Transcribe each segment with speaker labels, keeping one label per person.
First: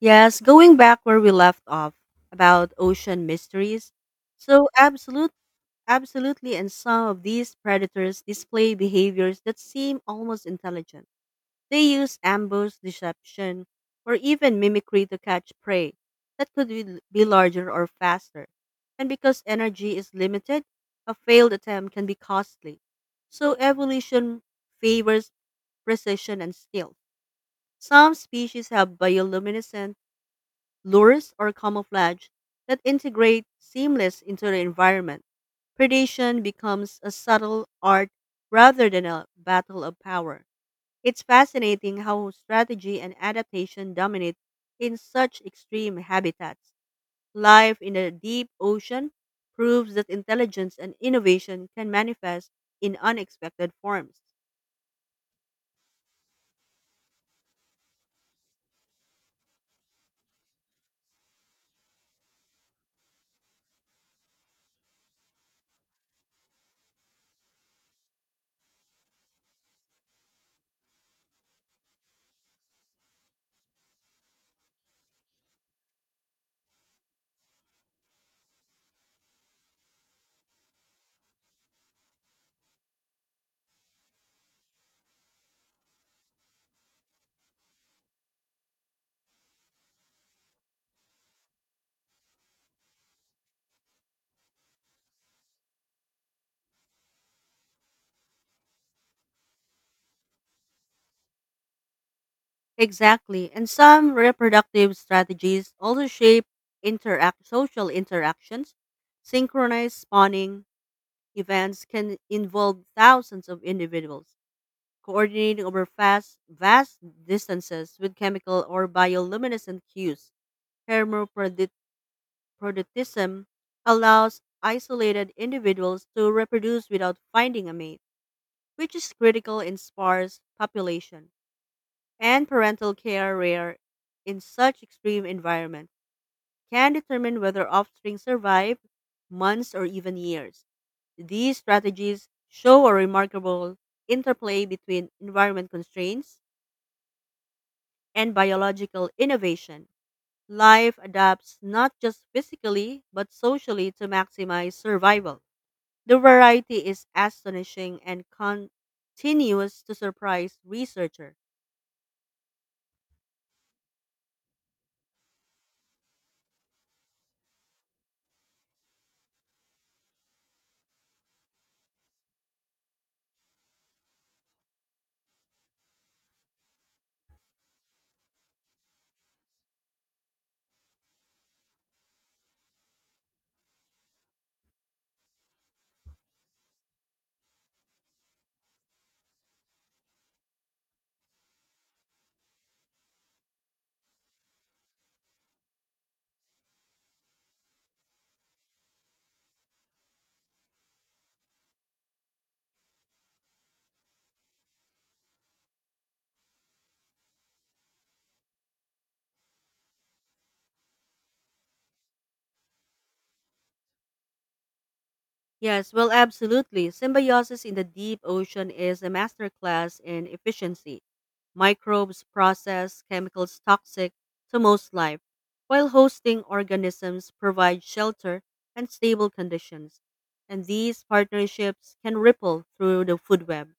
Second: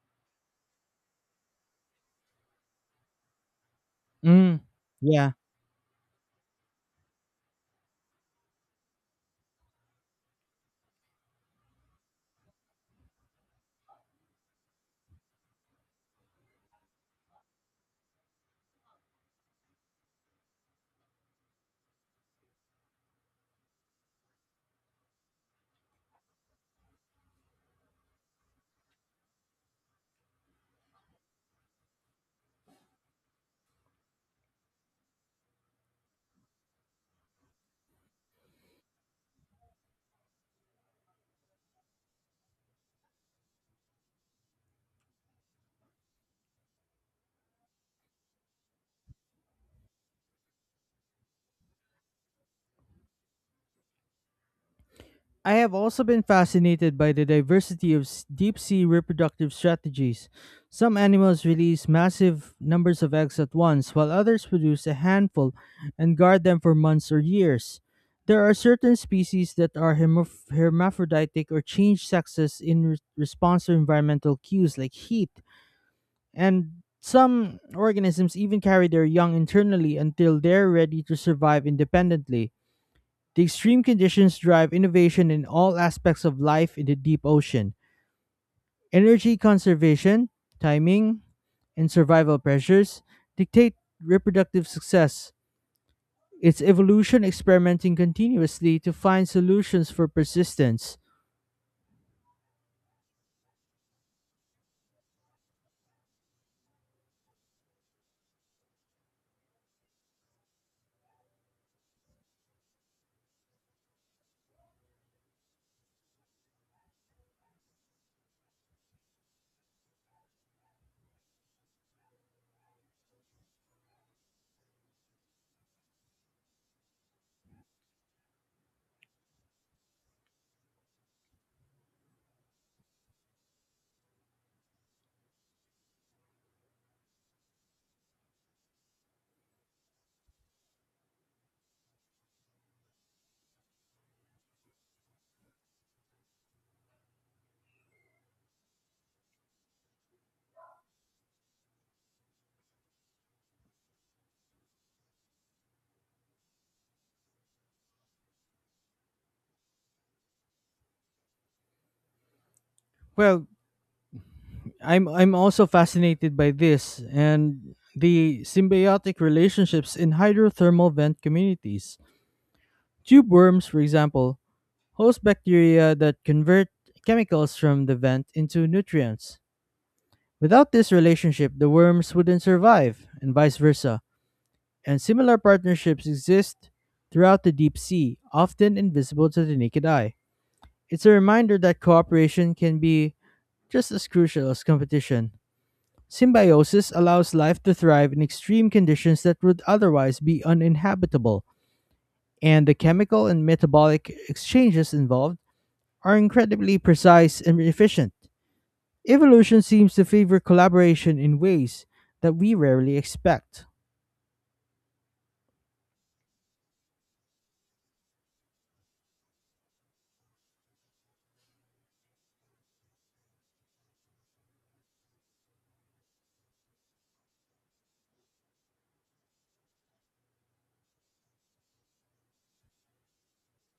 Speaker 1: Yes, going back where we left off about ocean mysteries.
Speaker 2: Mm,
Speaker 1: So absolute
Speaker 2: yeah.
Speaker 1: absolutely and some of these predators display behaviors that seem almost intelligent. They use ambush, deception, or even mimicry to catch prey that could be larger or faster. And because energy is limited, a failed attempt can be costly. So evolution favors precision and skill. Some species have bioluminescent lures, or camouflage that integrate seamless into the environment. Predation becomes a subtle art rather than a battle of power. It's fascinating how strategy and adaptation dominate in such extreme habitats. Life in the deep ocean proves that intelligence and innovation can manifest in unexpected forms.
Speaker 2: I have also been fascinated by the diversity of deep sea reproductive strategies. Some animals release massive numbers of eggs at once, while others produce a handful and guard them for months or years. There are certain species that are hermaphroditic or change sexes in response to environmental cues like heat, and some organisms even carry their young internally until they're ready to survive independently. The extreme conditions drive innovation in all aspects of life in the deep ocean. Energy conservation, timing, and survival pressures dictate reproductive success. It's evolution experimenting continuously to find solutions for persistence.
Speaker 1: Exactly. And some reproductive strategies also shape interact social interactions. Synchronized spawning events can involve thousands of individuals coordinating over fast, vast distances with chemical or bioluminescent cues. Hermaphroditism allows isolated individuals to reproduce without finding a mate, which is critical in sparse population and parental care rare in such extreme environment can determine whether offspring survive months or even years. These strategies show a remarkable interplay between environment constraints and biological innovation. Life adapts not just physically but socially to maximize survival. The variety is astonishing and continues to surprise researchers.
Speaker 2: Well, I'm also fascinated by this and the symbiotic relationships in hydrothermal vent communities. Tube worms, for example, host bacteria that convert chemicals from the vent into nutrients. Without this relationship, the worms wouldn't survive, and vice versa. And similar partnerships exist throughout the deep sea, often invisible to the naked eye. It's a reminder that cooperation can be just as crucial as competition. Symbiosis allows life to thrive in extreme conditions that would otherwise be uninhabitable, and the chemical and metabolic exchanges involved are incredibly precise and efficient. Evolution seems to favor collaboration in ways that we rarely expect.
Speaker 1: Yes, well, absolutely. Symbiosis in the deep ocean is a masterclass in efficiency. Microbes process chemicals toxic to most life, while hosting organisms provide shelter and stable conditions. And these partnerships can ripple through the food web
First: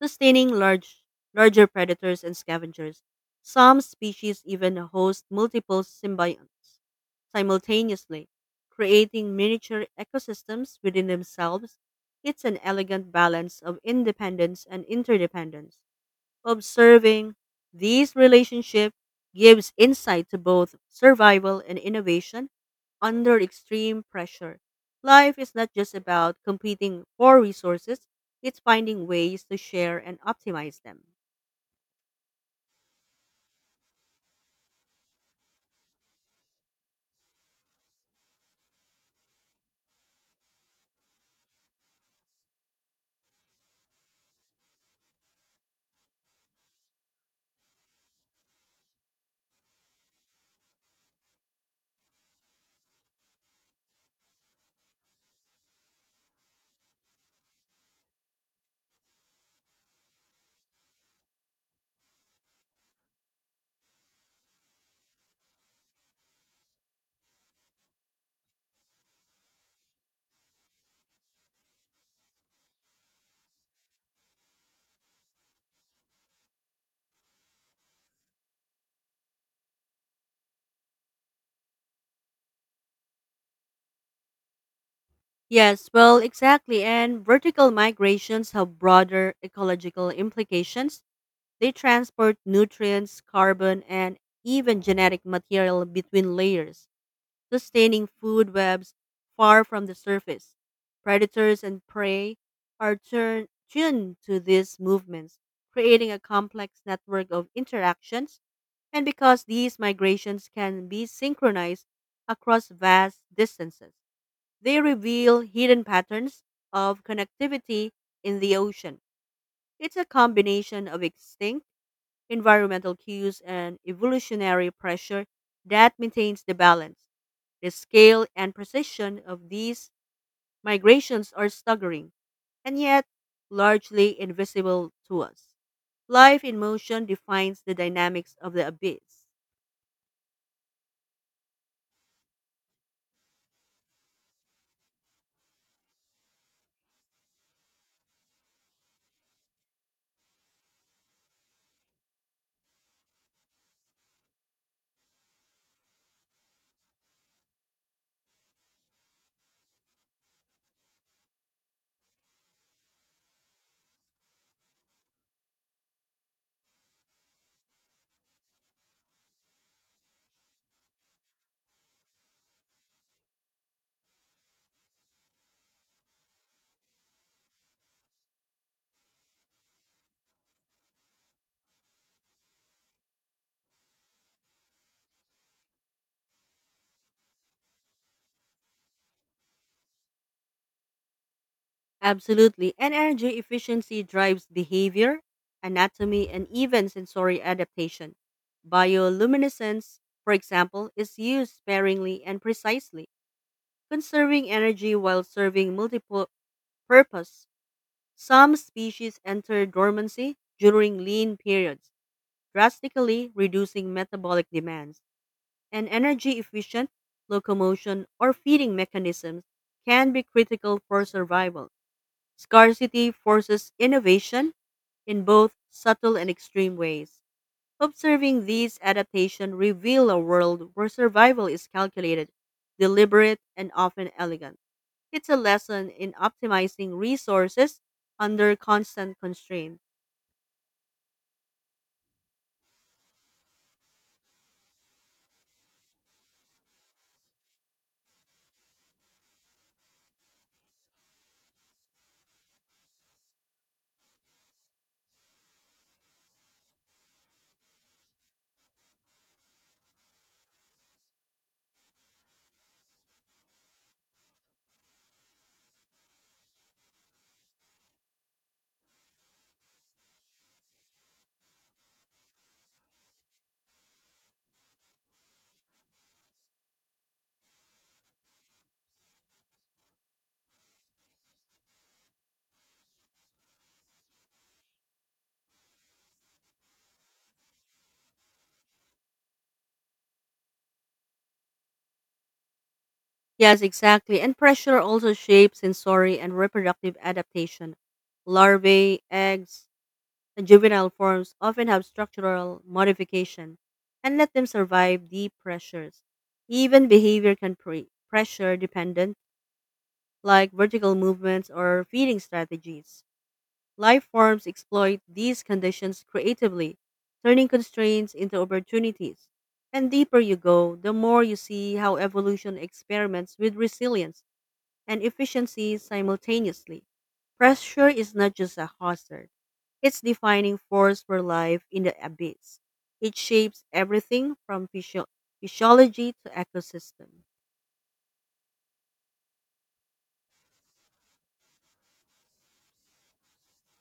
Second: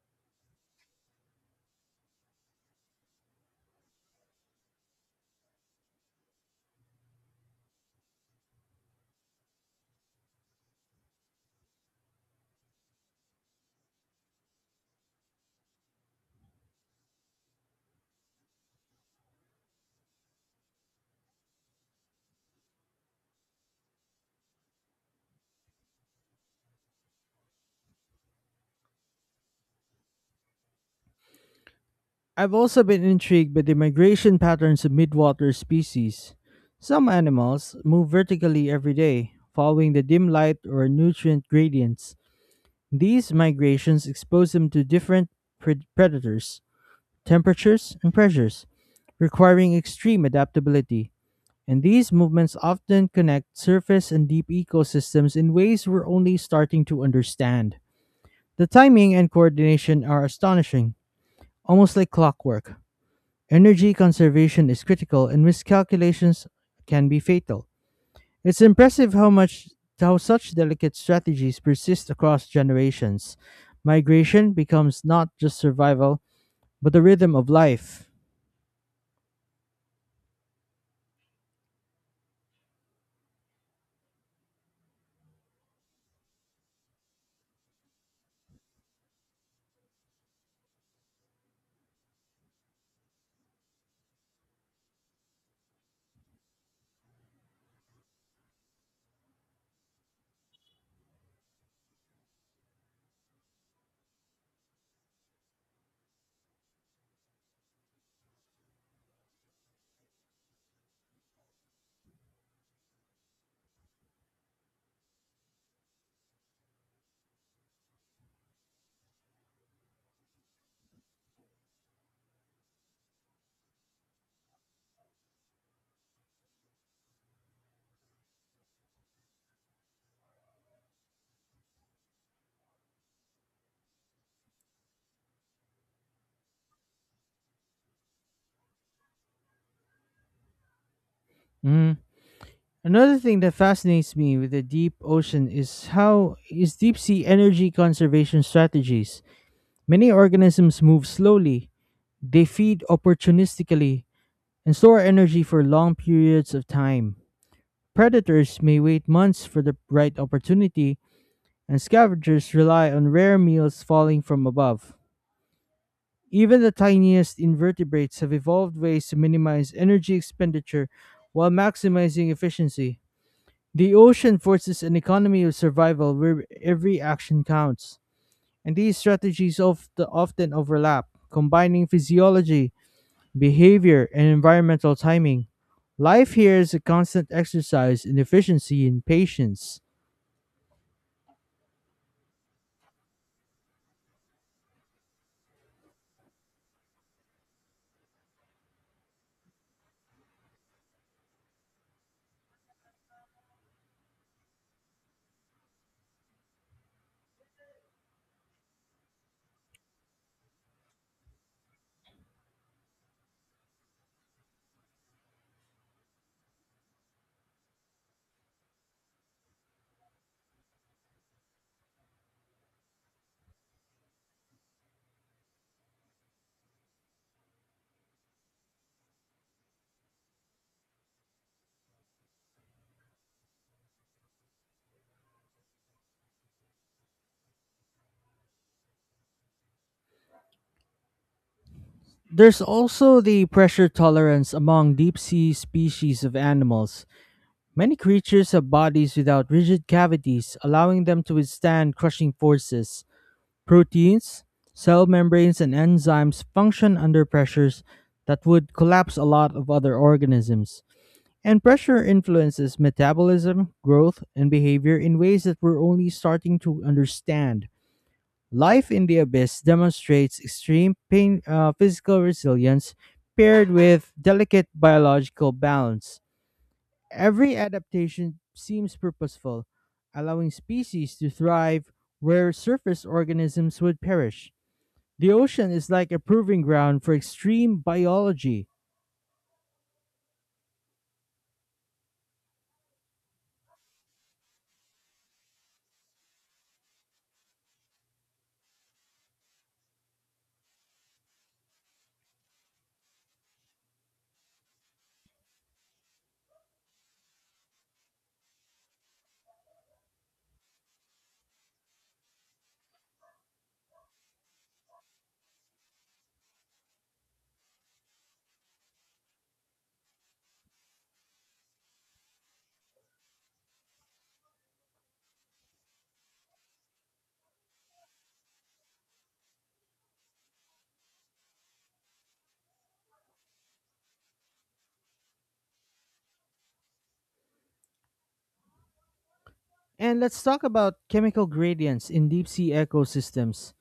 Speaker 1: sustaining larger predators and scavengers. Some species even host multiple symbionts simultaneously, creating miniature ecosystems within themselves. It's an elegant balance of independence and interdependence. Observing these relationships gives insight to both survival and innovation under extreme pressure. Life is not just about competing for resources, it's finding ways to share and optimize them.
Speaker 2: I've also been intrigued by the migration patterns of midwater species. Some animals move vertically every day, following the dim light or nutrient gradients. These migrations expose them to different predators, temperatures, and pressures, requiring extreme adaptability. And these movements often connect surface and deep ecosystems in ways we're only starting to understand. The timing and coordination are astonishing, almost like clockwork. Energy conservation is critical and miscalculations can be fatal. It's impressive how much how such delicate strategies persist across generations. Migration becomes not just survival, but the rhythm of life.
Speaker 1: Yes, well, exactly. And vertical migrations have broader ecological implications. They transport nutrients, carbon, and even genetic material between layers sustaining food webs far from the surface. Predators and prey are tuned to these movements, creating a complex network of interactions. And because these migrations can be synchronized across vast distances, they reveal hidden patterns of connectivity in the ocean. It's a combination of extinct environmental cues and evolutionary pressure that maintains the balance. The scale and precision of these migrations are staggering, and yet largely invisible to us. Life in motion defines the dynamics of the abyss.
Speaker 2: Mm. Another thing that fascinates me with the deep ocean is how is deep sea energy conservation strategies. Many organisms move slowly, they feed opportunistically, and store energy for long periods of time. Predators may wait months for the right opportunity, and scavengers rely on rare meals falling from above. Even the tiniest invertebrates have evolved ways to minimize energy expenditure while maximizing efficiency. The ocean forces an economy of survival where every action counts, and these strategies of the often overlap, combining physiology, behavior, and environmental timing. Life here is a constant exercise in efficiency and patience.
Speaker 1: Absolutely, and energy efficiency drives behavior, anatomy, and even sensory adaptation. Bioluminescence, for example, is used sparingly and precisely, conserving energy while serving multiple purposes. Some species enter dormancy during lean periods, drastically reducing metabolic demands, and energy efficient locomotion or feeding mechanisms can be critical for survival. Scarcity forces innovation in both subtle and extreme ways. Observing these adaptations reveal a world where survival is calculated, deliberate, and often elegant. It's a lesson in optimizing resources under constant constraint.
Speaker 2: There's also the pressure tolerance among deep sea species of animals. Many creatures have bodies without rigid cavities, allowing them to withstand crushing forces. Proteins, cell membranes, and enzymes function under pressures that would collapse a lot of other organisms. And pressure influences metabolism, growth, and behavior in ways that we're only starting to understand. Life in the abyss demonstrates extreme physical resilience paired with delicate biological balance. Every adaptation seems purposeful, allowing species to thrive where surface organisms would perish. The ocean is like a proving ground for extreme biology.
Speaker 1: Yes, exactly. And pressure also shapes sensory and reproductive adaptation. Larvae, eggs, and juvenile forms often have structural modification and let them survive deep pressures. Even behavior can be pressure dependent like vertical movements or feeding strategies. Life forms exploit these conditions creatively, turning constraints into opportunities. And deeper you go, the more you see how evolution experiments with resilience and efficiency simultaneously. Pressure is not just a hazard, it's defining force for life in the abyss. It shapes everything from physiology to ecosystem.
Speaker 2: And let's talk about chemical gradients in deep sea ecosystems.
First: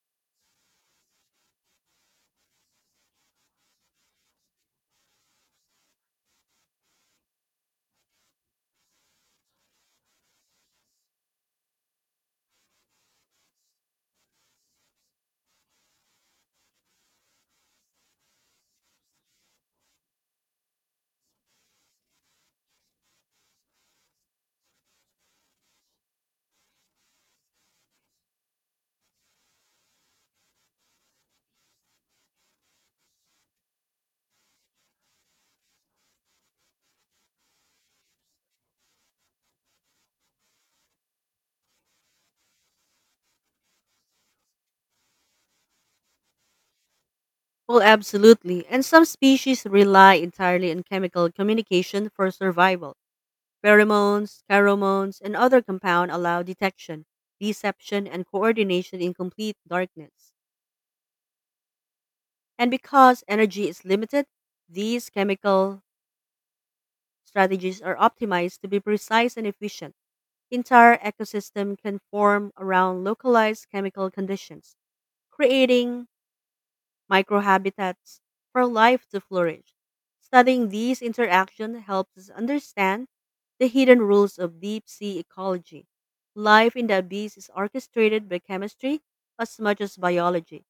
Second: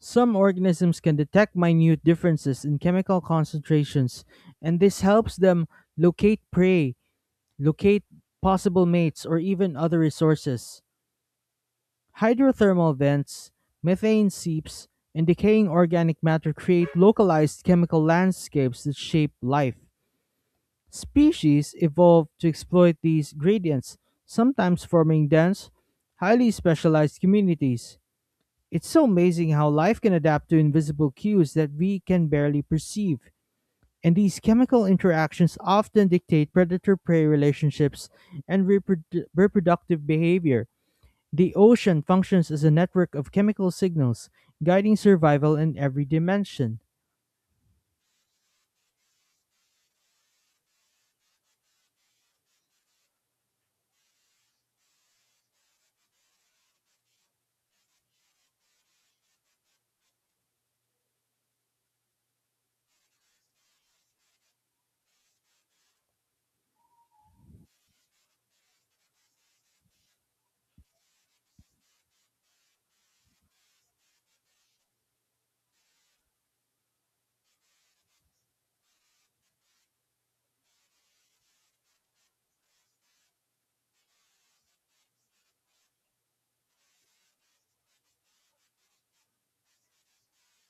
Speaker 2: Some organisms can detect minute differences in chemical concentrations, and this helps them locate prey, locate possible mates, or even other resources. Hydrothermal vents, methane seeps, and decaying organic matter create localized chemical landscapes that shape life. Species evolved to exploit these gradients, sometimes forming dense, highly specialized communities. It's so amazing how life can adapt to invisible cues that we can barely perceive. And these chemical interactions often dictate predator prey relationships and reproductive behavior. The ocean functions as a network of chemical signals, guiding survival in every dimension.
Speaker 1: Well, absolutely. And some species rely entirely on chemical communication for survival. Pheromones, and other compound allow detection, deception, and coordination in complete darkness. And because energy is limited, these chemical strategies are optimized to be precise and efficient. Entire ecosystem can form around localized chemical conditions, creating microhabitats for life to flourish. Studying these interactions helps us understand the hidden rules of deep sea ecology. Life in the abyss is orchestrated by chemistry as much as biology.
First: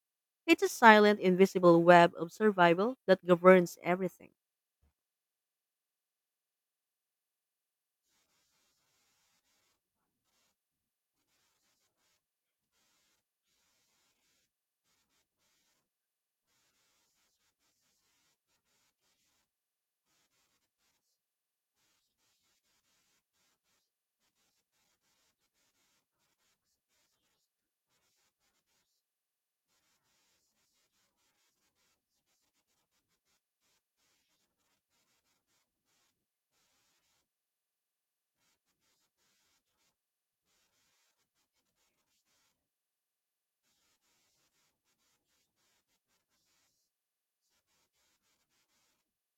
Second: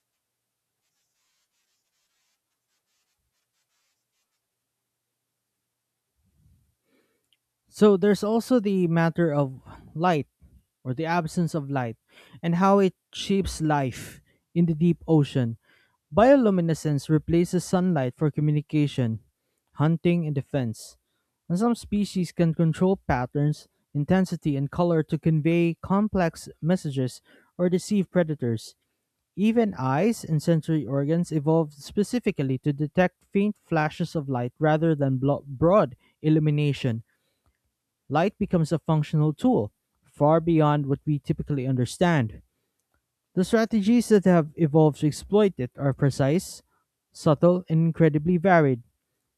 Speaker 1: It's a silent, invisible web of survival that governs everything.
Speaker 2: So there's also the matter of light or the absence of light and how it shapes life in the deep ocean. Bioluminescence replaces sunlight for communication, hunting, and defense. And some species can control patterns, intensity, and color to convey complex messages or deceive predators. Even eyes and sensory organs evolved specifically to detect faint flashes of light rather than broad illumination light becomes a functional tool, far beyond what we typically understand. The strategies that have evolved to exploit it are precise, subtle, and incredibly varied.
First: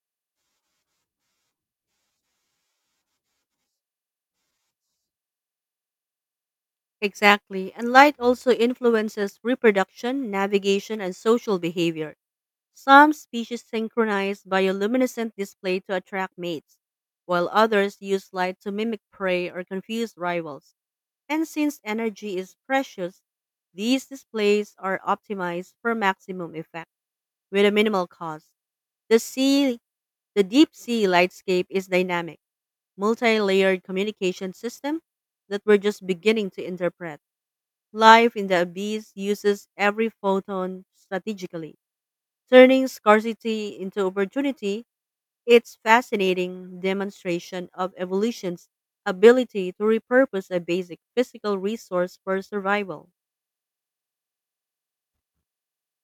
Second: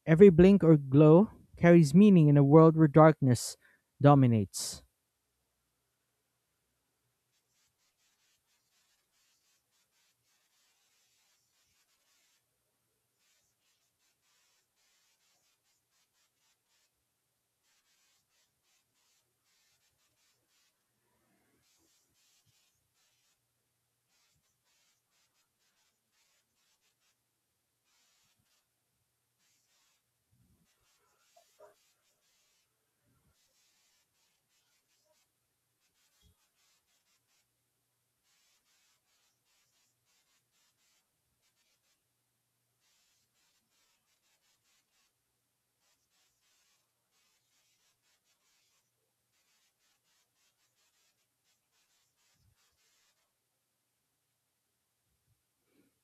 Speaker 2: Every blink or glow carries meaning in a world where darkness dominates.
Speaker 1: Exactly, and light also influences reproduction, navigation, and social behavior. Some species synchronize bioluminescent display to attract mates, while others use light to mimic prey or confuse rivals. And since energy is precious, these displays are optimized for maximum effect with a minimal cost. The sea, the deep sea lightscape is dynamic, multi-layered communication system that we're just beginning to interpret. Life in the abyss uses every photon strategically. Turning scarcity into opportunity, it's fascinating demonstration of evolution's ability to repurpose a basic physical resource for survival.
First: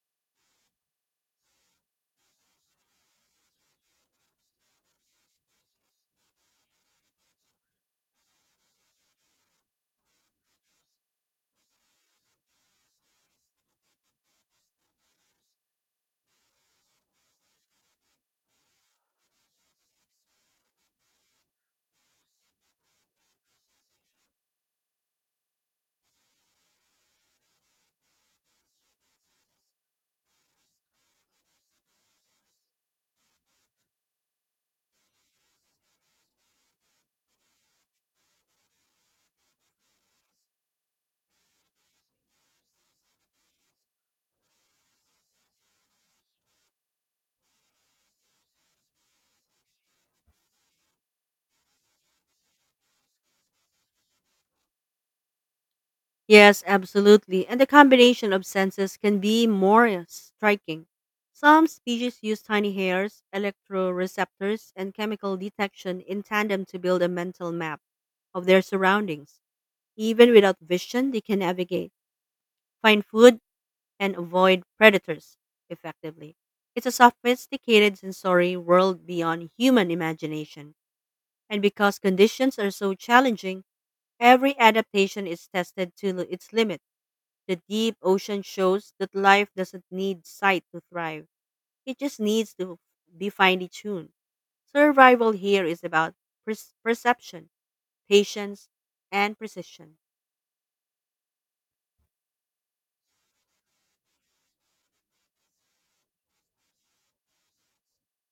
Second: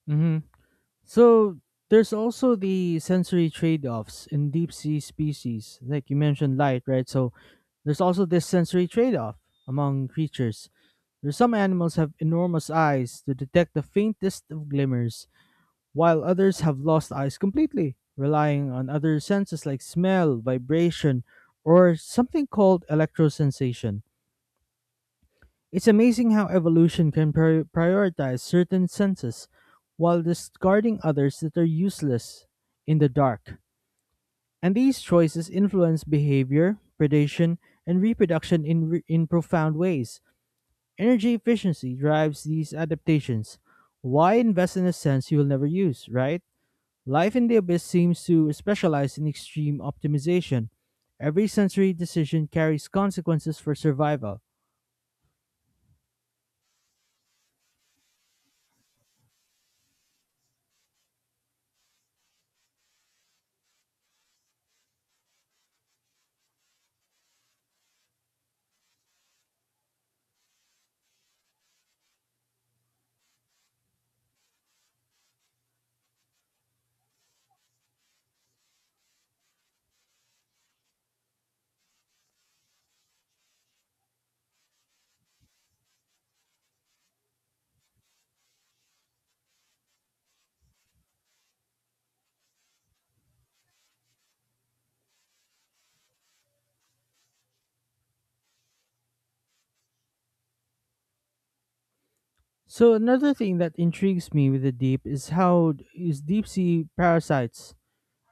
Speaker 2: Hmm. So, there's also the sensory trade offs in deep sea species. Like you mentioned, light, right? So, there's also this sensory trade off among creatures. There's some animals have enormous eyes to detect the faintest of glimmers, while others have lost eyes completely, relying on other senses like smell, vibration, or something called electrosensation. It's amazing how evolution can prioritize certain senses while discarding others that are useless in the dark. And these choices influence behavior, predation, and reproduction in profound ways. Energy efficiency drives these adaptations. Why invest in a sense you will never use, right? Life in the Abyss seems to specialize in extreme optimization. Every sensory decision carries consequences for survival.
Speaker 1: Yes, absolutely. And the combination of senses can be more striking. Some species use tiny hairs, electroreceptors, and chemical detection in tandem to build a mental map of their surroundings. Even without vision, they can navigate, find food, and avoid predators effectively. It's a sophisticated sensory world beyond human imagination. And because conditions are so challenging, every adaptation is tested to its limit. The deep ocean shows that life doesn't need sight to thrive, it just needs to be finely tuned. Survival here is about perception, patience, and precision.
Speaker 2: So another thing that intrigues me with the deep is how is deep sea parasites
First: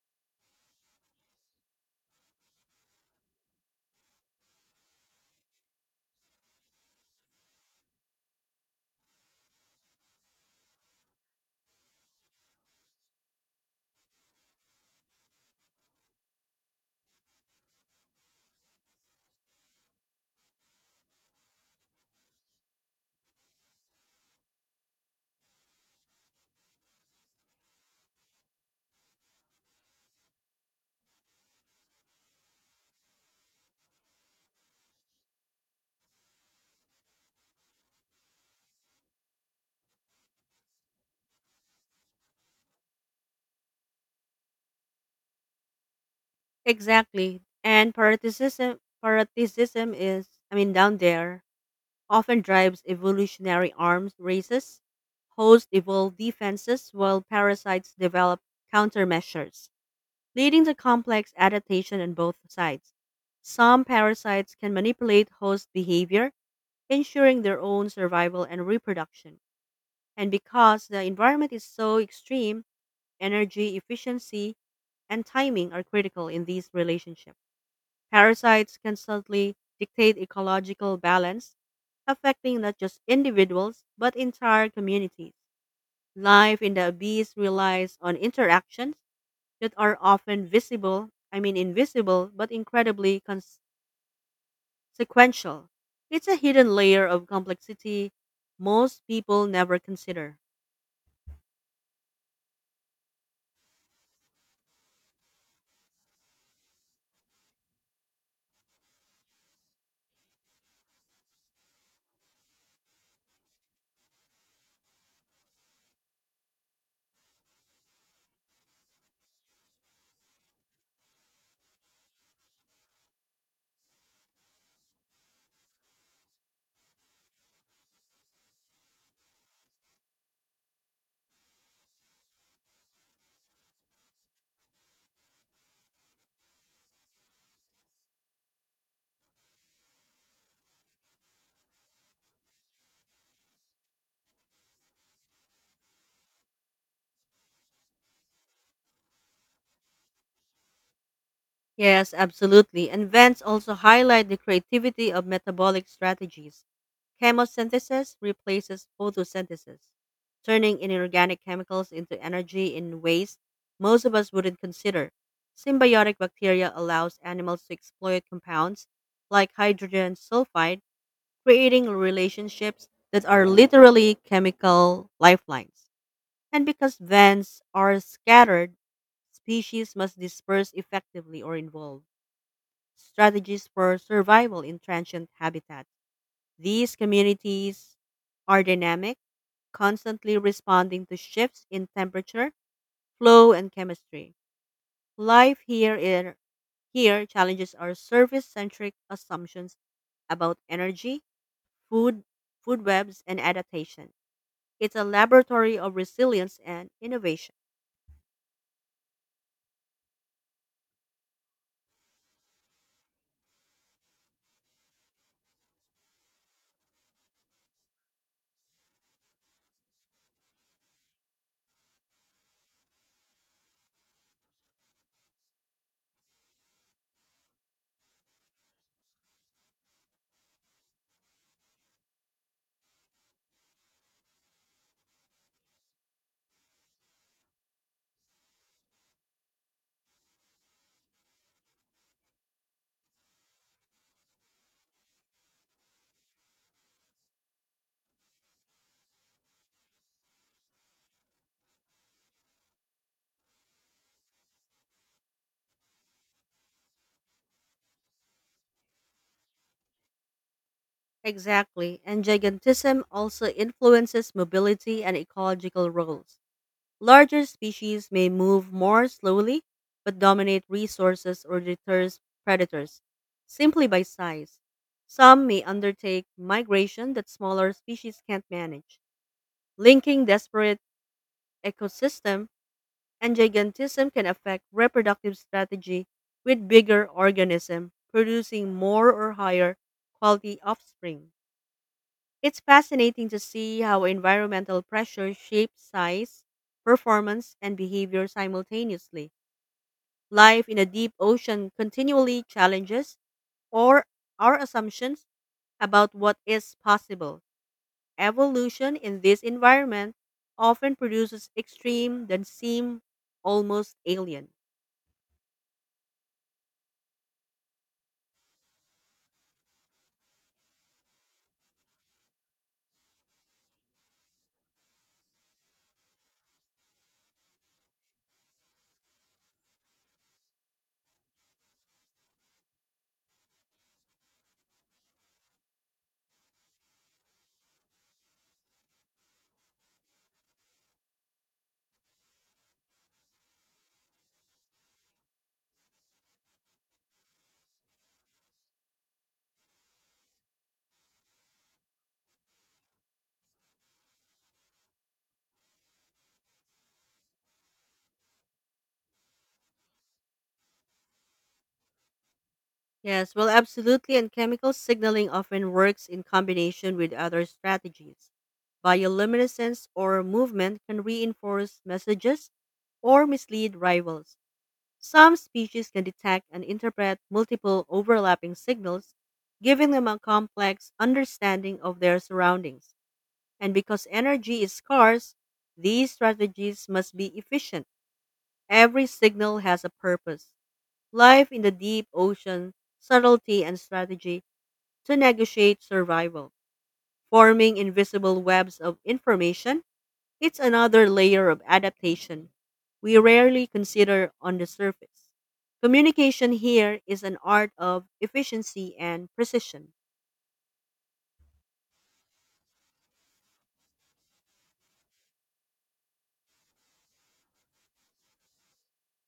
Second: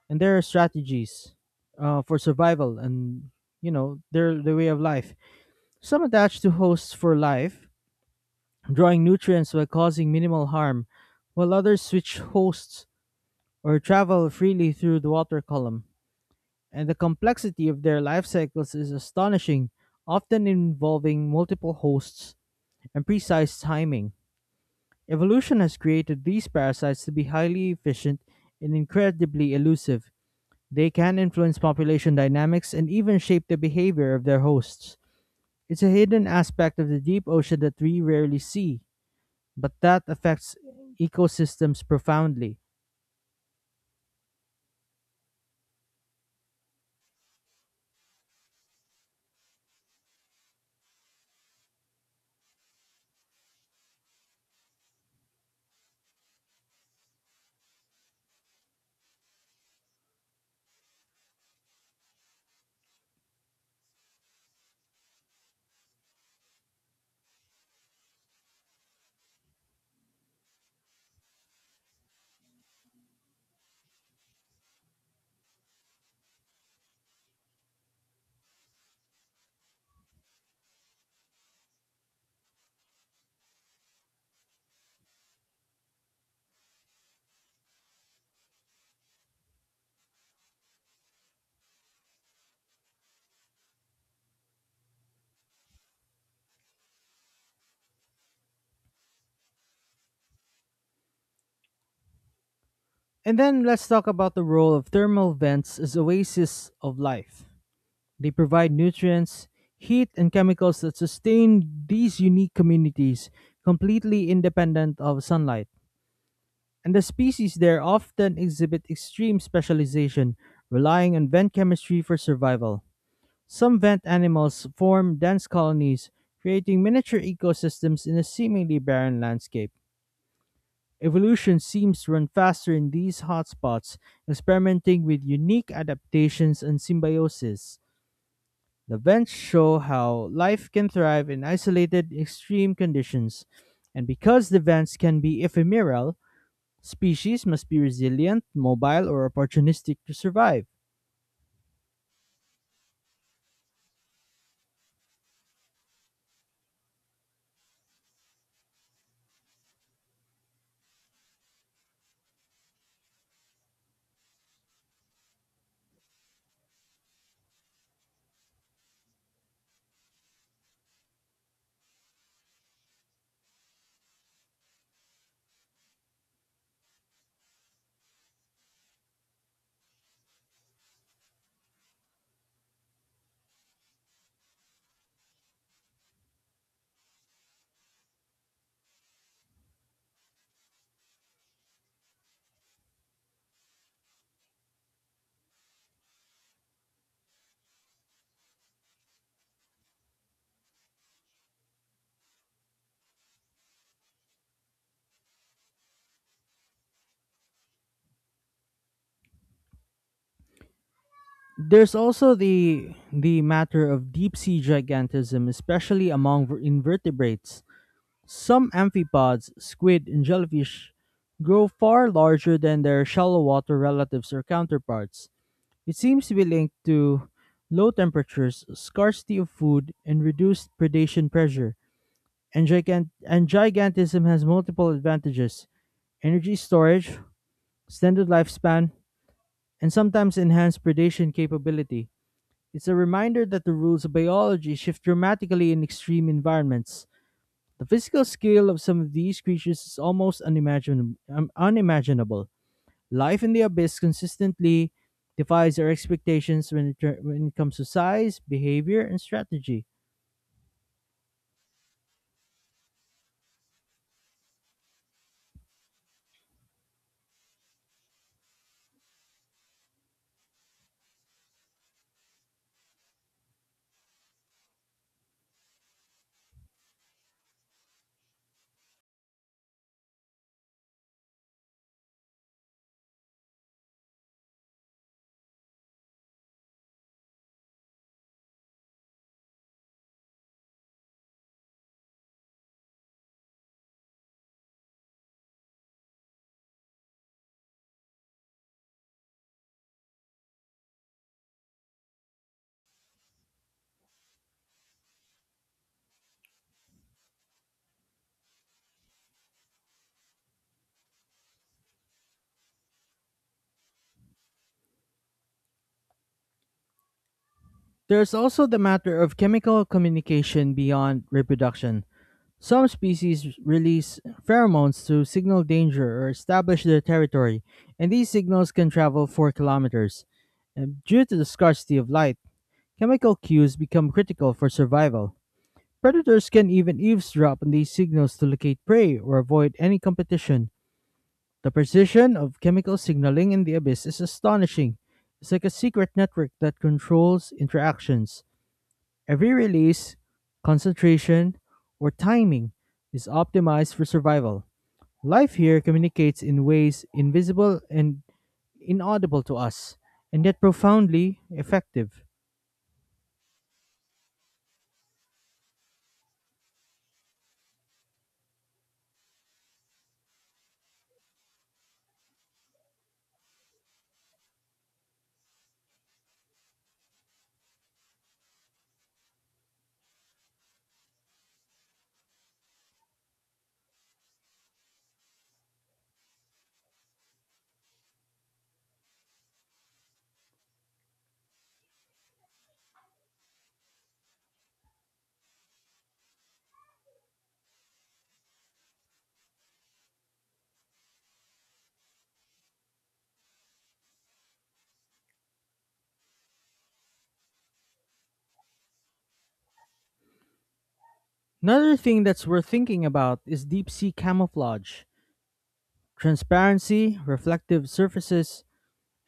Speaker 2: and their strategies for survival and you know their way of life. Some attach to hosts for life, drawing nutrients while causing minimal harm, while others switch hosts or travel freely through the water column. And the complexity of their life cycles is astonishing, often involving multiple hosts and precise timing. Evolution has created these parasites to be highly efficient and incredibly elusive. They can influence population dynamics and even shape the behavior of their hosts. It's a hidden aspect of the deep ocean that we rarely see, but that affects ecosystems profoundly.
Speaker 1: Exactly. And parasitism is, down there, often drives evolutionary arms races. Hosts evolve defenses while parasites develop countermeasures, leading to complex adaptation on both sides. Some parasites can manipulate host behavior, ensuring their own survival and reproduction. And because the environment is so extreme, energy efficiency and timing are critical in these relationships. Parasites constantly dictate ecological balance, affecting not just individuals but entire communities. Life in the abyss relies on interactions that are often visible, I mean invisible, but incredibly consequential. It's a hidden layer of complexity most people never consider.
Speaker 2: And then let's talk about the role of thermal vents as oases of life. They provide nutrients, heat, and chemicals that sustain these unique communities completely independent of sunlight. And the species there often exhibit extreme specialization, relying on vent chemistry for survival. Some vent animals form dense colonies, creating miniature ecosystems in a seemingly barren landscape. Evolution seems to run faster in these hotspots, experimenting with unique adaptations and symbiosis. The vents show how life can thrive in isolated extreme conditions, and because the vents can be ephemeral, species must be resilient, mobile, or opportunistic to survive.
Speaker 1: Yes, absolutely. And vents also highlight the creativity of metabolic strategies. Chemosynthesis replaces photosynthesis, turning inorganic chemicals into energy in ways most of us wouldn't consider. Symbiotic bacteria allows animals to exploit compounds like hydrogen sulfide, creating relationships that are literally chemical lifelines. And because vents are scattered, species must disperse effectively or evolve strategies for survival in transient habitats. These communities are dynamic, constantly responding to shifts in temperature, flow, and chemistry. Life here challenges our surface centric assumptions about energy, food, food webs, and adaptation. It's a laboratory of resilience and innovation.
Speaker 2: There's also the matter of deep sea gigantism, especially among invertebrates. Some amphipods, squid, and jellyfish grow far larger than their shallow water relatives or counterparts. It seems to be linked to low temperatures, scarcity of food, and reduced predation pressure. And gigantism has multiple advantages: energy storage, extended lifespan, and sometimes enhanced predation capability. It's a reminder that the rules of biology shift dramatically in extreme environments. The physical scale of some of these creatures is almost unimaginable. Unimaginable. Life in the Abyss consistently defies our expectations when when it comes to size, behavior, and strategy.
Speaker 1: Exactly, and gigantism also influences mobility and ecological roles. Larger species may move more slowly but dominate resources or deter predators simply by size. Some may undertake migration that smaller species can't manage. Linking desperate ecosystem and gigantism can affect reproductive strategy with bigger organism producing more or higher quality offspring. It's fascinating to see how environmental pressure shapes size, performance, and behavior simultaneously. Life in a deep ocean continually challenges or our assumptions about what is possible. Evolution in this environment often produces extreme that seem almost alien.
Speaker 2: There's also the matter of chemical communication beyond reproduction. Some species release pheromones to signal danger or establish their territory, and these signals can travel 4 kilometers. And due to the scarcity of light, chemical cues become critical for survival. Predators can even eavesdrop on these signals to locate prey or avoid any competition. The precision of chemical signaling in the abyss is astonishing. It's like a secret network that controls interactions. Every release, concentration, or timing is optimized for survival. Life here communicates in ways invisible and inaudible to us, and yet profoundly effective.
Speaker 1: Yes, well, absolutely. And chemical signaling often works in combination with other strategies. Bioluminescence or movement can reinforce messages or mislead rivals. Some species can detect and interpret multiple overlapping signals, giving them a complex understanding of their surroundings. And because energy is scarce, these strategies must be efficient. Every signal has a purpose. Life in the deep ocean, subtlety, and strategy to negotiate survival, forming invisible webs of information. It's another layer of adaptation we rarely consider on the surface. Communication here is an art of efficiency and precision.
Speaker 2: Another thing that's worth thinking about is deep sea camouflage. Transparency, reflective surfaces,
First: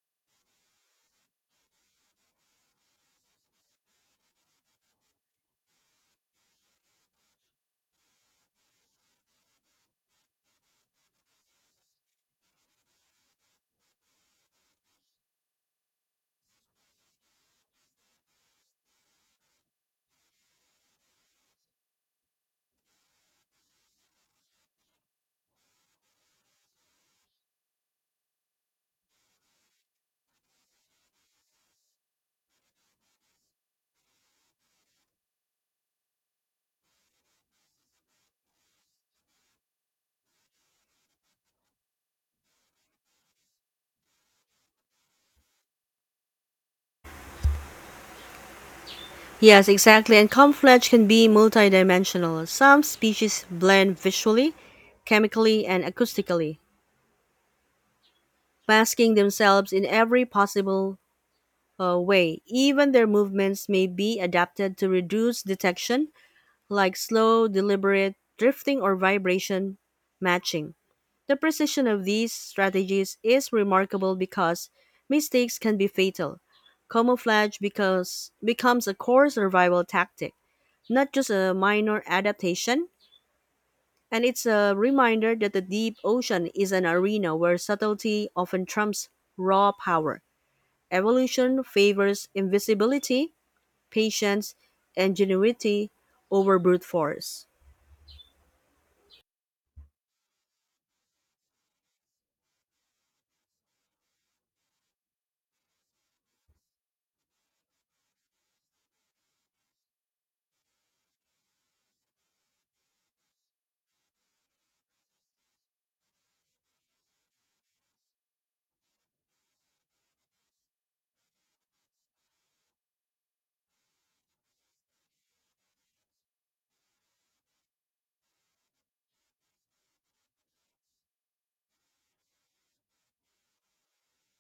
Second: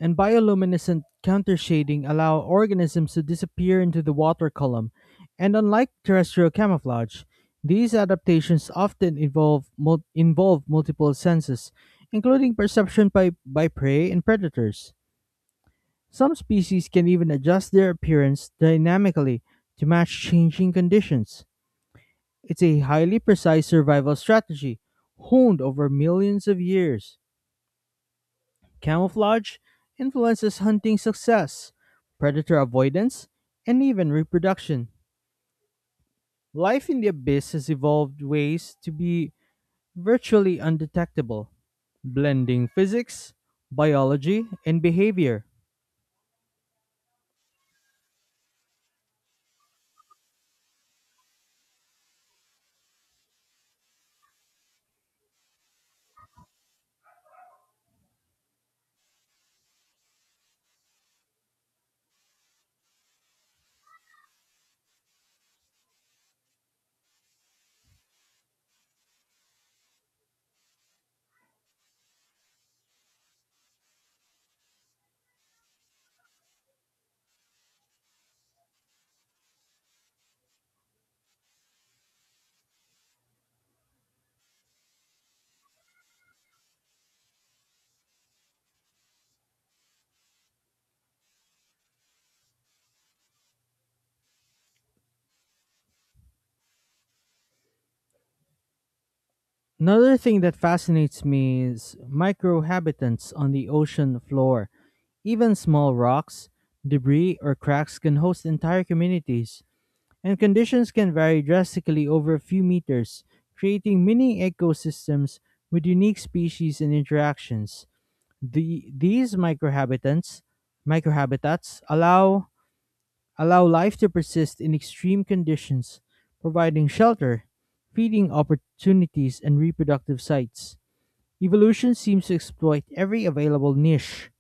Speaker 2: and bioluminescent countershading allow organisms to disappear into the water column, and unlike terrestrial camouflage, these adaptations often involve multiple senses, including perception by prey and predators. Some species can even adjust their appearance dynamically to match changing conditions. It's a highly precise survival strategy, honed over millions of years. Camouflage influences hunting success, predator avoidance, and even reproduction. Life in the abyss has evolved ways to be virtually undetectable, blending physics, biology, and behavior.
Speaker 1: Yes, exactly. And camouflage can be multidimensional. Some species blend visually, chemically, and acoustically, masking themselves in every possible way. Even their movements may be adapted to reduce detection like slow, deliberate, drifting, or vibration matching. The precision of these strategies is remarkable because mistakes can be fatal. Camouflage because becomes a core survival tactic, not just a minor adaptation, and it's a reminder that the deep ocean is an arena where subtlety often trumps raw power. Evolution favors invisibility, patience, and ingenuity over brute force.
Speaker 2: Another thing that fascinates me is microhabitants on the ocean floor. Even small rocks, debris, or cracks can host entire communities, and conditions can vary drastically over a few meters, creating mini ecosystems with unique species and interactions. The, these microhabitats, microhabitats allow life to persist in extreme conditions, providing shelter, feeding opportunities, and reproductive sites. Evolution seems to exploit every available niche,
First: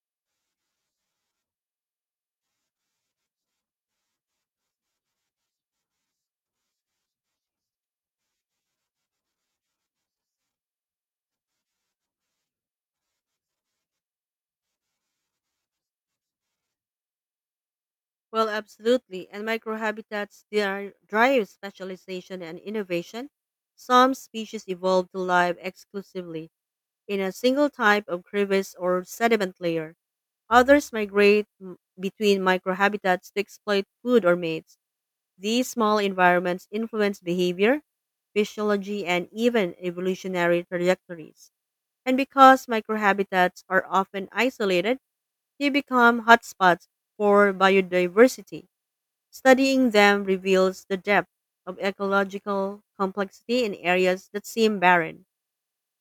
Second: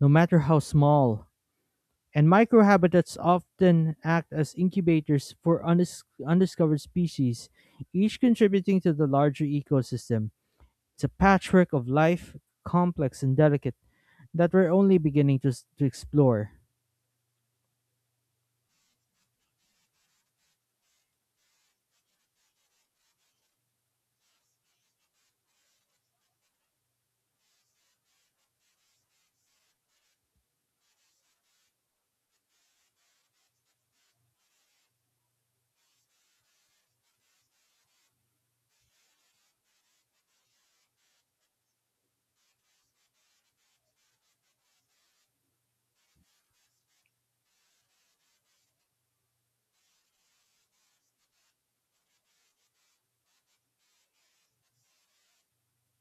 Speaker 2: no matter how small. And microhabitats often act as incubators for undiscovered species, each contributing to the larger ecosystem. It's a patchwork of life, complex and delicate, that we're only beginning to, to explore.
Speaker 1: Well, absolutely. And microhabitats they are drive specialization and innovation. Some species evolved to live exclusively in a single type of crevice or sediment layer. Others migrate between microhabitats to exploit food or mates. These small environments influence behavior, physiology, and even evolutionary trajectories. And because microhabitats are often isolated, they become hotspots for biodiversity. Studying them reveals the depth of ecological complexity in areas that seem barren.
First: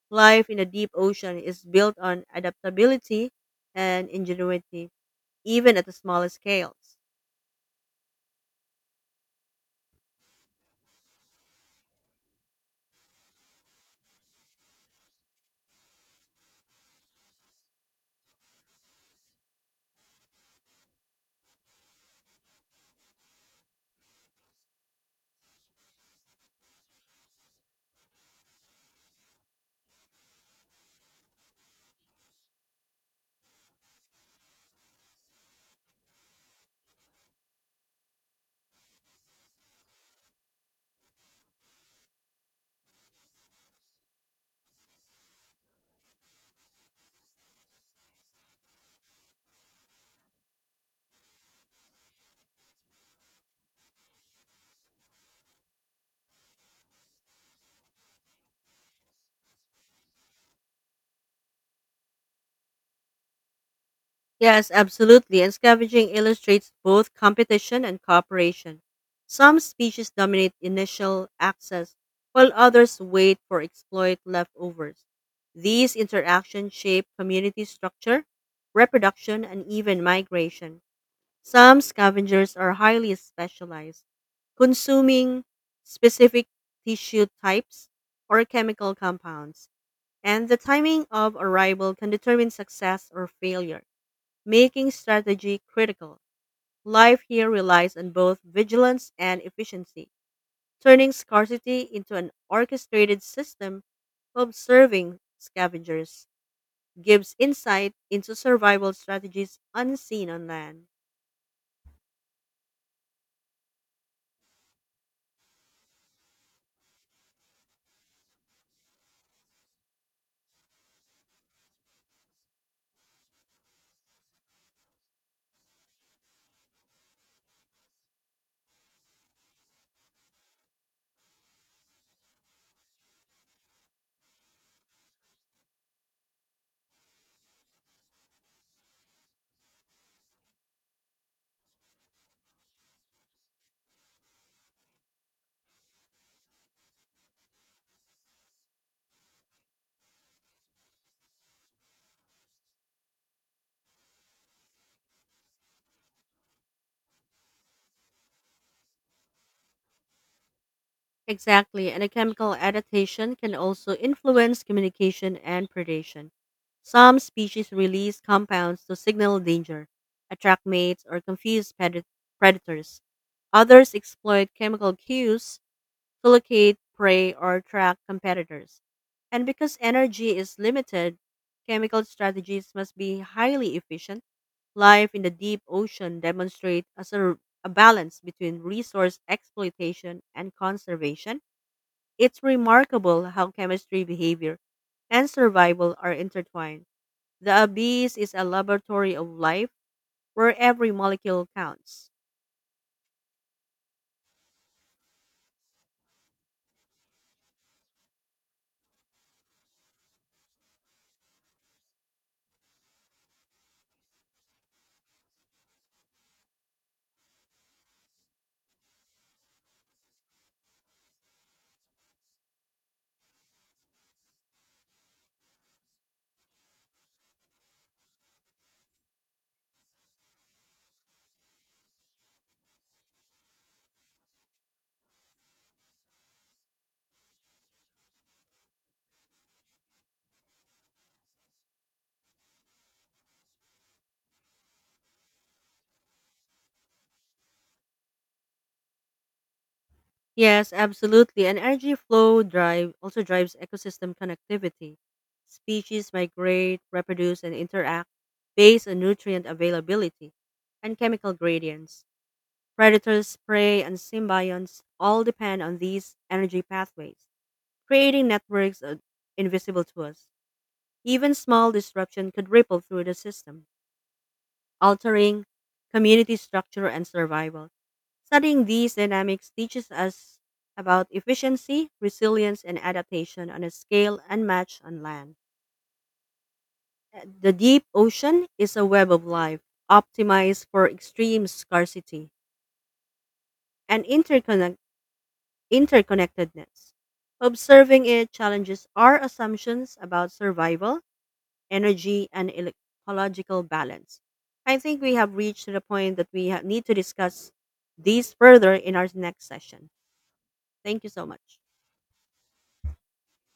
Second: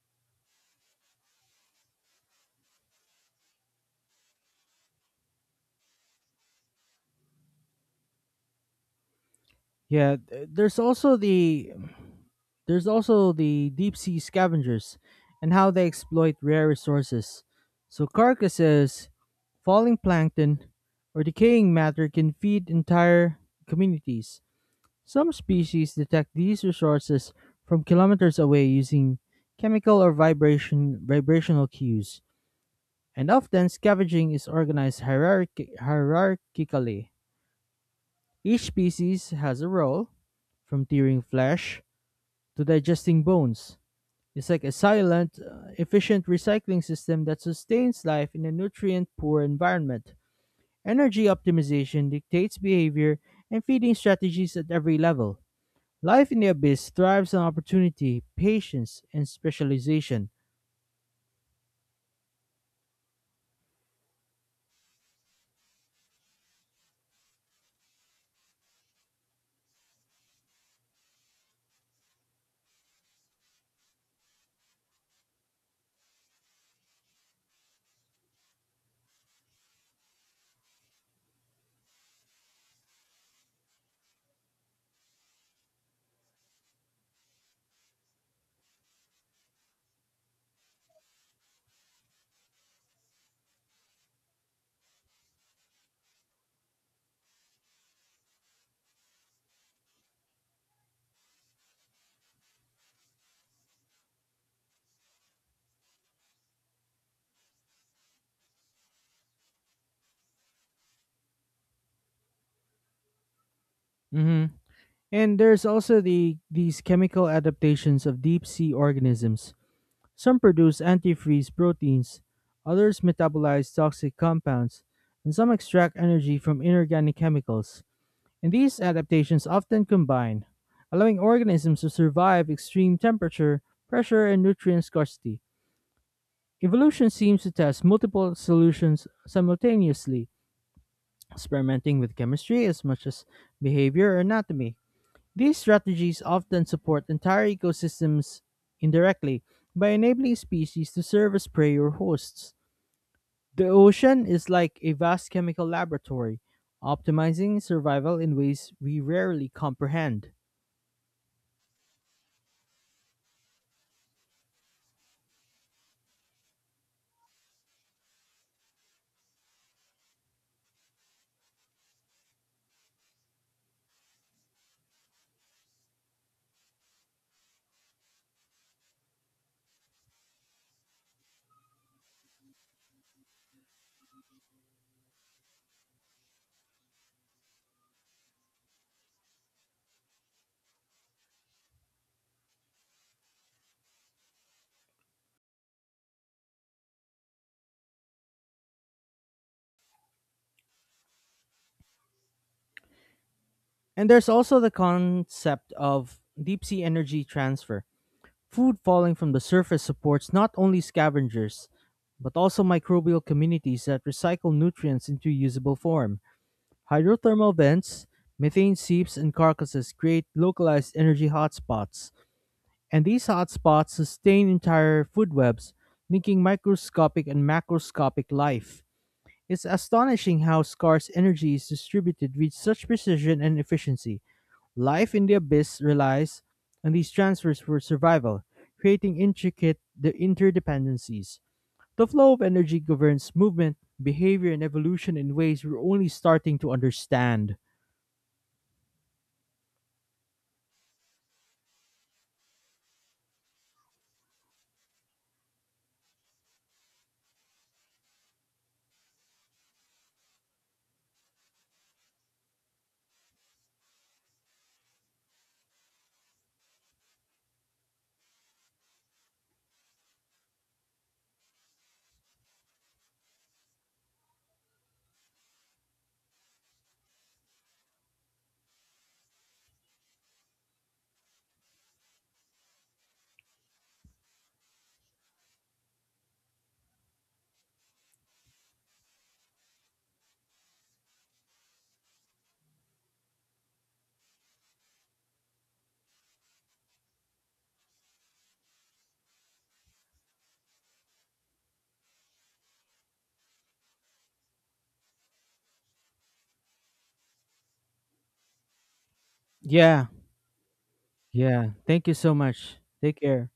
Speaker 1: Life in the deep ocean is built on adaptability and ingenuity, even at the smallest scales.
Speaker 2: Yeah, there's also the deep sea scavengers and how they exploit rare resources. So carcasses, falling plankton, or decaying matter can feed entire communities. Some species detect these resources from kilometers away using chemical or vibrational cues, and often scavenging is organized hierarchically. Each species has a role, from tearing flesh to digesting bones. It's like a silent, efficient recycling system that sustains life in a nutrient poor environment. Energy optimization dictates behavior and feeding strategies at every level. Life in the Abyss thrives on opportunity, patience, and specialization.
Speaker 1: Yes, absolutely. And scavenging illustrates both competition and cooperation. Some species dominate initial access, while others wait for exploit leftovers. These interactions shape community structure, reproduction, and even migration. Some scavengers are highly specialized, consuming specific tissue types or chemical compounds, and the timing of arrival can determine success or failure, making strategy critical. Life here relies on both vigilance and efficiency, turning scarcity into an orchestrated system. Observing scavengers gives insight into survival strategies unseen on land.
Speaker 2: Hmm. And there's also these chemical adaptations of deep sea organisms. Some produce antifreeze proteins, others metabolize toxic compounds, and some extract energy from inorganic chemicals. And these adaptations often combine, allowing organisms to survive extreme temperature, pressure, and nutrient scarcity. Evolution seems to test multiple solutions simultaneously, experimenting with chemistry as much as behavior or anatomy. These strategies often support entire ecosystems indirectly by enabling species to serve as prey or hosts. The ocean is like a vast chemical laboratory, optimizing survival in ways we rarely comprehend.
Speaker 1: Exactly, and a chemical adaptation can also influence communication and predation. Some species release compounds to signal danger, attract mates, or confuse predators. Others exploit chemical cues to locate prey or track competitors. And because energy is limited, chemical strategies must be highly efficient. Life in the deep ocean demonstrates a balance between resource exploitation and conservation. It's remarkable how chemistry, behavior, and survival are intertwined. The abyss is a laboratory of life where every molecule counts.
Speaker 2: And there's also the concept of deep sea energy transfer. Food falling from the surface supports not only scavengers, but also microbial communities that recycle nutrients into usable form. Hydrothermal vents, methane seeps, and carcasses create localized energy hotspots, and these hotspots sustain entire food webs, linking microscopic and macroscopic life. It's astonishing how scarce energy is distributed with such precision and efficiency. Life in the abyss relies on these transfers for survival, creating intricate the interdependencies. The flow of energy governs movement, behavior, and evolution in ways we're only starting to understand.
Speaker 1: Yes, absolutely. An energy flow drive also drives ecosystem connectivity. Species migrate, reproduce, and interact based on nutrient availability and chemical gradients. Predators, prey, and symbionts all depend on these energy pathways, creating networks invisible to us. Even small disruption could ripple through the system, altering community structure and survival. Studying these dynamics teaches us about efficiency, resilience, and adaptation on a scale unmatched on land. The deep ocean is a web of life, optimized for extreme scarcity and interconnectedness. Observing it challenges our assumptions about survival energy, and ecological balance. I think we have reached the point that we need to discuss these further in our next session.
Speaker 2: Yeah,
Speaker 1: Thank you so much.
Speaker 2: yeah. Thank you so much. Take care.